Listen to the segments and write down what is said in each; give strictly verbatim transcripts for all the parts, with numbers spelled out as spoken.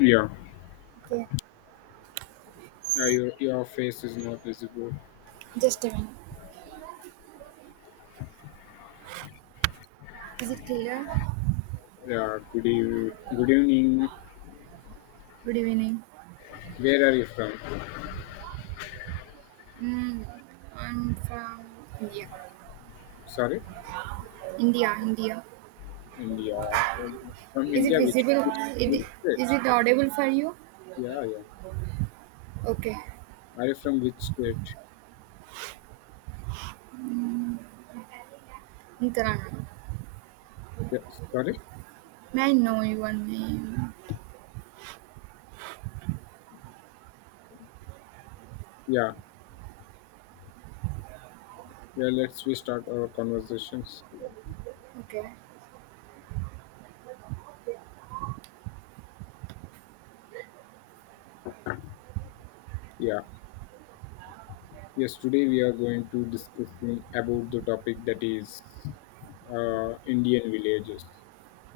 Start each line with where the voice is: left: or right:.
left: Yeah,
right: Okay,
left: uh, your, your face is not visible.
right: just a minute. Is it clear?
left: Yeah, good evening. Good evening.
right: Good evening.
left: Where are you from?
right: Mm, I'm from India.
left: Sorry,
right: India, India.
left: India. Um, From
right: Is it
left: India, which,
right: visible?
left: which,
right: It,
left: which
right: is
left: state?
right: it audible for you?
left: Yeah, yeah.
right: Okay,
left: Are you from which state?
right: in Kannada.
left: Yeah, sorry.
right: May I know your name?
left: Yeah, yeah. Let's we start our conversations.
right: Okay,
left: Yeah. Yes. Today we are going to discussing about the topic that is uh, Indian villages.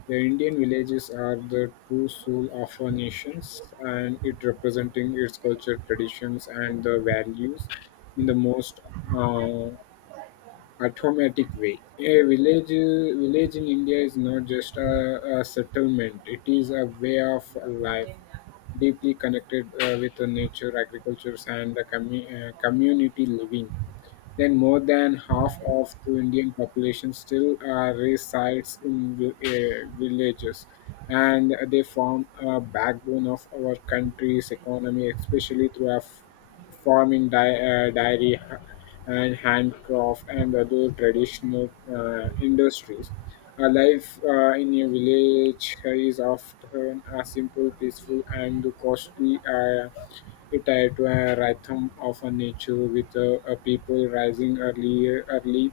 left: The Indian villages are the true soul of a nation, and it representing its culture, traditions, and the values in the most uh, automatic way. A village, village in India is not just a, a settlement; it is a way of life, deeply connected uh, with the nature, agriculture, and the commu- uh, community living. Then more than half of the Indian population still uh, resides in vi- uh, villages, and they form a backbone of our country's economy, especially through our f- farming, di- uh, dairy, and handcraft and other traditional uh, industries. A life uh, in a village is often a simple, peaceful, and costly, uh, tied to a rhythm of a nature with uh, a people rising earlier, early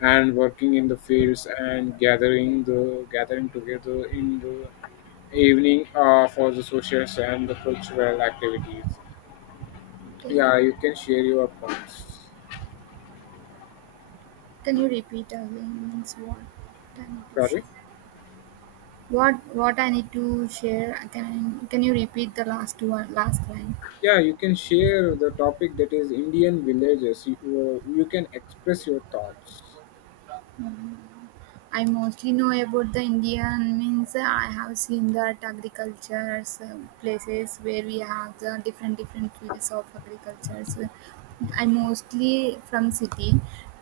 left: and working in the fields and gathering, the gathering together in the evening uh, for the socials and the cultural activities.
right: okay.
left: Yeah, you can share your points.
right: Can you repeat again? Means what I need to share?
left: Sorry.
right: What what I need to share? Can can you repeat the last one? Last line.
left: Yeah, you can share the topic that is Indian villages. You, uh, you can express your thoughts.
right: Mm. I mostly know about the Indian means uh, I have seen that agriculture places where we have the different different fields of agriculture. So I mostly from city,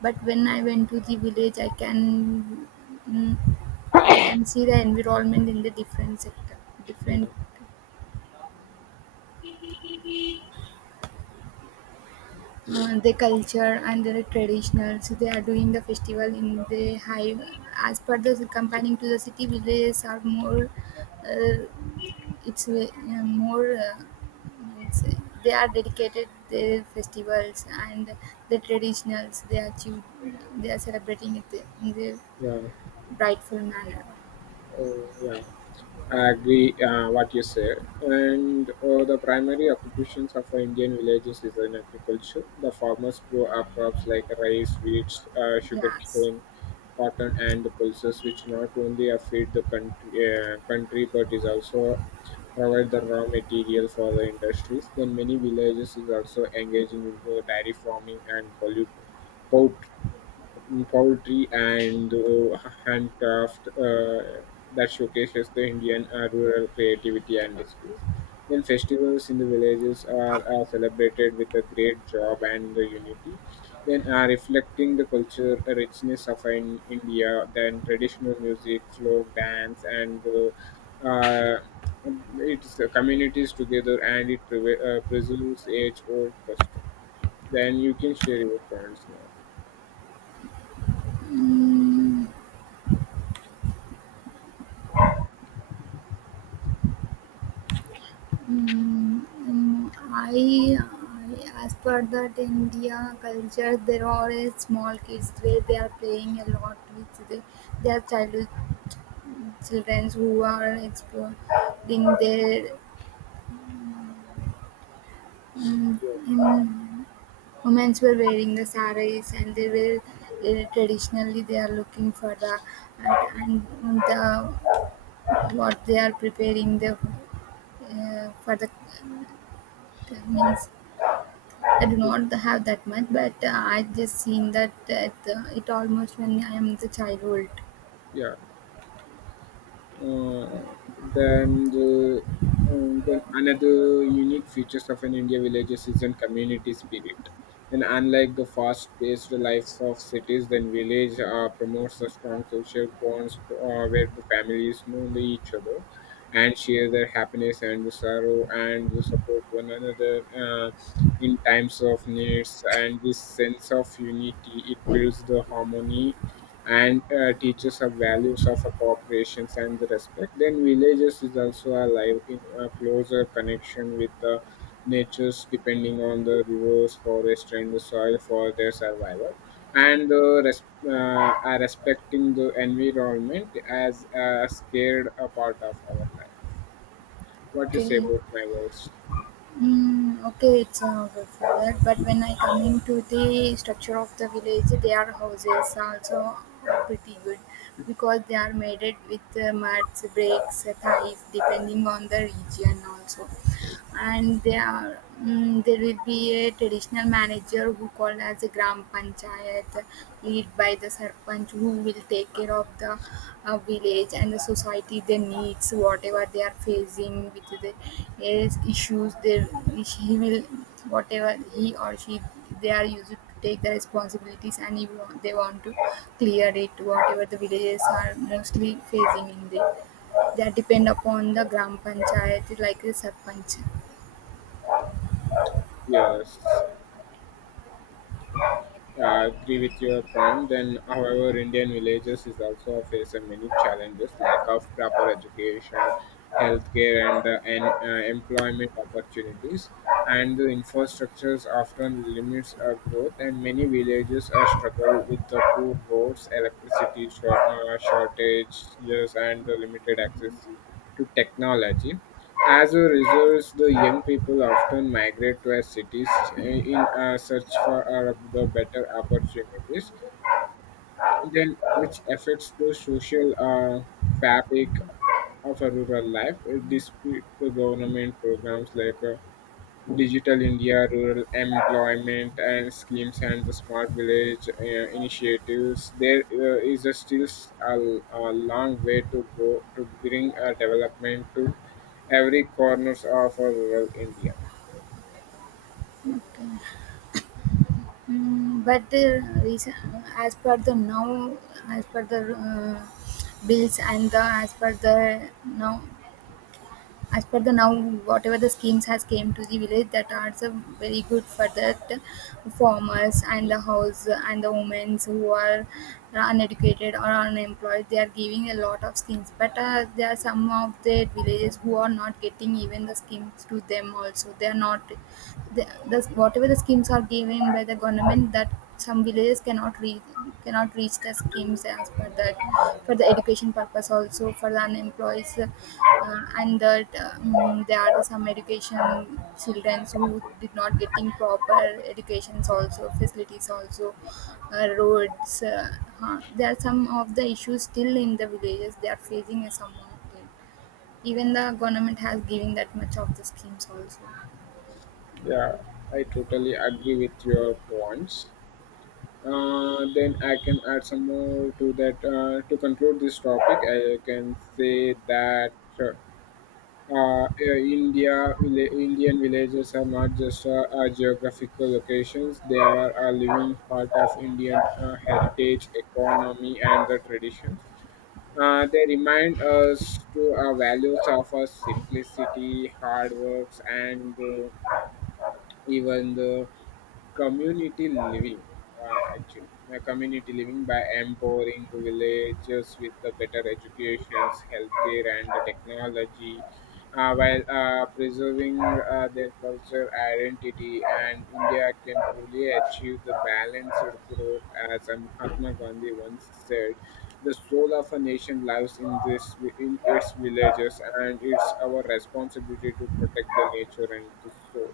right: but when I went to the village, I can mm, I can see the environment in the different sector,
left: Yeah,
right: different uh, their culture and their traditional. So they are doing the festival in the hive. As per the comparing to the city villages are more, uh, it's uh, more. Uh, means they are dedicated their festivals and the traditionals. They are choo- they are celebrating it in the
left: yeah,
right: rightful manner.
left: oh, yeah. I agree, uh, what you say. And uh, the primary occupations of Indian villages is in agriculture. The farmers grow our crops like rice, wheat, uh,
right: Yes.
left: sugarcane, cotton, and pulses, which not only uh, feed the country, uh, country but is also provide the raw material for the industries. Then many villages is also engaging in the dairy farming and pollute, mm, poultry, and uh, handcraft uh, that showcases the Indian uh, rural creativity and skills. Then festivals in the villages are, are celebrated with a great job and the unity. Then are reflecting the culture richness of in India. Then traditional music, folk dance, and uh, uh, it's uh, communities together, and it preve- uh, preserves age-old custom. Then you can share your points now.
right: Mm. Mm, mm, I, I, as per that India culture, there are a small kids where they are playing a lot with the, their childhood children who are exploring their. Mm,
left: Yeah.
right: in, women were wearing the saris and they were uh, traditionally they are looking for the at and the what they are preparing the uh, for the means I do not have that much, but uh, I just seen that at, uh, it almost when I am the childhood.
left: Yeah. Uh, then, the, um, then another unique features of an India villages is an community spirit. And unlike the fast-paced lives of cities, then village uh, promotes a strong social bonds uh, where the families know the each other and share their happiness and the sorrow and the support one another uh, in times of needs. And this sense of unity it builds the harmony and uh, teaches us values of a cooperation and the respect. Then villages is also alive in a closer connection with the natures, depending on the rivers, forest, and the soil for their survival. And the res- uh, are respecting the environment as a scared a part of our life. What you say
right: Okay,
left: about my words?
right: mm, okay, it's uh, good for that. But when I come into the structure of the village, their houses also are pretty good because they are made it with uh, muds, bricks, uh, ties, depending on the region also. And there are mm, there will be a traditional manager who called as a gram panchayat lead by the sarpanch who will take care of the uh, village and the society their needs whatever they are facing with the is- issues they he will whatever he or she they are used to take the responsibilities and he want, they want to clear it whatever the villages are mostly facing in the that depend upon the gram panchayat like the sarpanch.
left: Yes. I agree with your point. Then, however, Indian villages is also face many challenges: lack of proper education, healthcare, and uh, and uh, employment opportunities, and the infrastructures often limits uh, growth. And many villages are struggle with the poor roads, electricity short, uh, shortages, and the limited access to technology. As a result, the young people often migrate to our cities uh, in a search for uh, the better opportunities, then which affects the social uh, fabric of a rural life, uh, despite the government programs like uh, Digital India, rural employment and schemes, and the smart village uh, initiatives. There uh, is a still s- a, a long way to go to bring a development to every corners of our rural India.
right: Okay. Mm, but the reason, as per the now, as per the uh, bills and the as per the now, as per the now, whatever the schemes has came to the village, that are so very good for that farmers and the house and the women who are uneducated or unemployed. They are giving a lot of schemes, but uh, there are some of the villages who are not getting even the schemes to them. Also, they are not the, the whatever the schemes are given by the government that some villages cannot reach cannot reach the schemes as per that for the education purpose also for the unemployed uh, and that um, there are some education children who did not getting proper educations also facilities also uh, roads uh, huh. There are some of the issues still in the villages they are facing uh, some of it even the government has given that much of the schemes also.
left: Yeah, I totally agree with your points. Uh, then I can add some more to that. Uh, to conclude this topic, I can say that. uh, uh, uh, India, villa- Indian villages are not just uh, uh, geographical locations; they are a living part of Indian uh, heritage, economy, and the tradition. Uh, they remind us to our values of our simplicity, hard works, and uh, even the community living, uh, actually, uh, community living by empowering villages with the better education, healthcare, and the technology, uh, while uh, preserving uh, their culture identity, and India can truly achieve the balanced growth. As uh, Mahatma Gandhi once said, the soul of a nation lives in this in its villages, and it's our responsibility to protect the nature and the soul.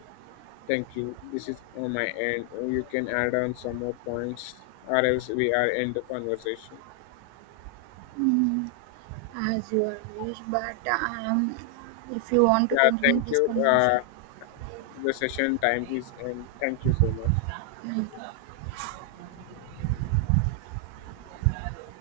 left: Thank you. This is on my end. Uh, You can add on some more points, or else we are end the conversation.
right: Mm, as your wish, but um, if you want to
left: Yeah,
right: continue
left: thank
right: this
left: you.
right: conversation,
left: Uh, the session time is end. Thank you so much.
right: I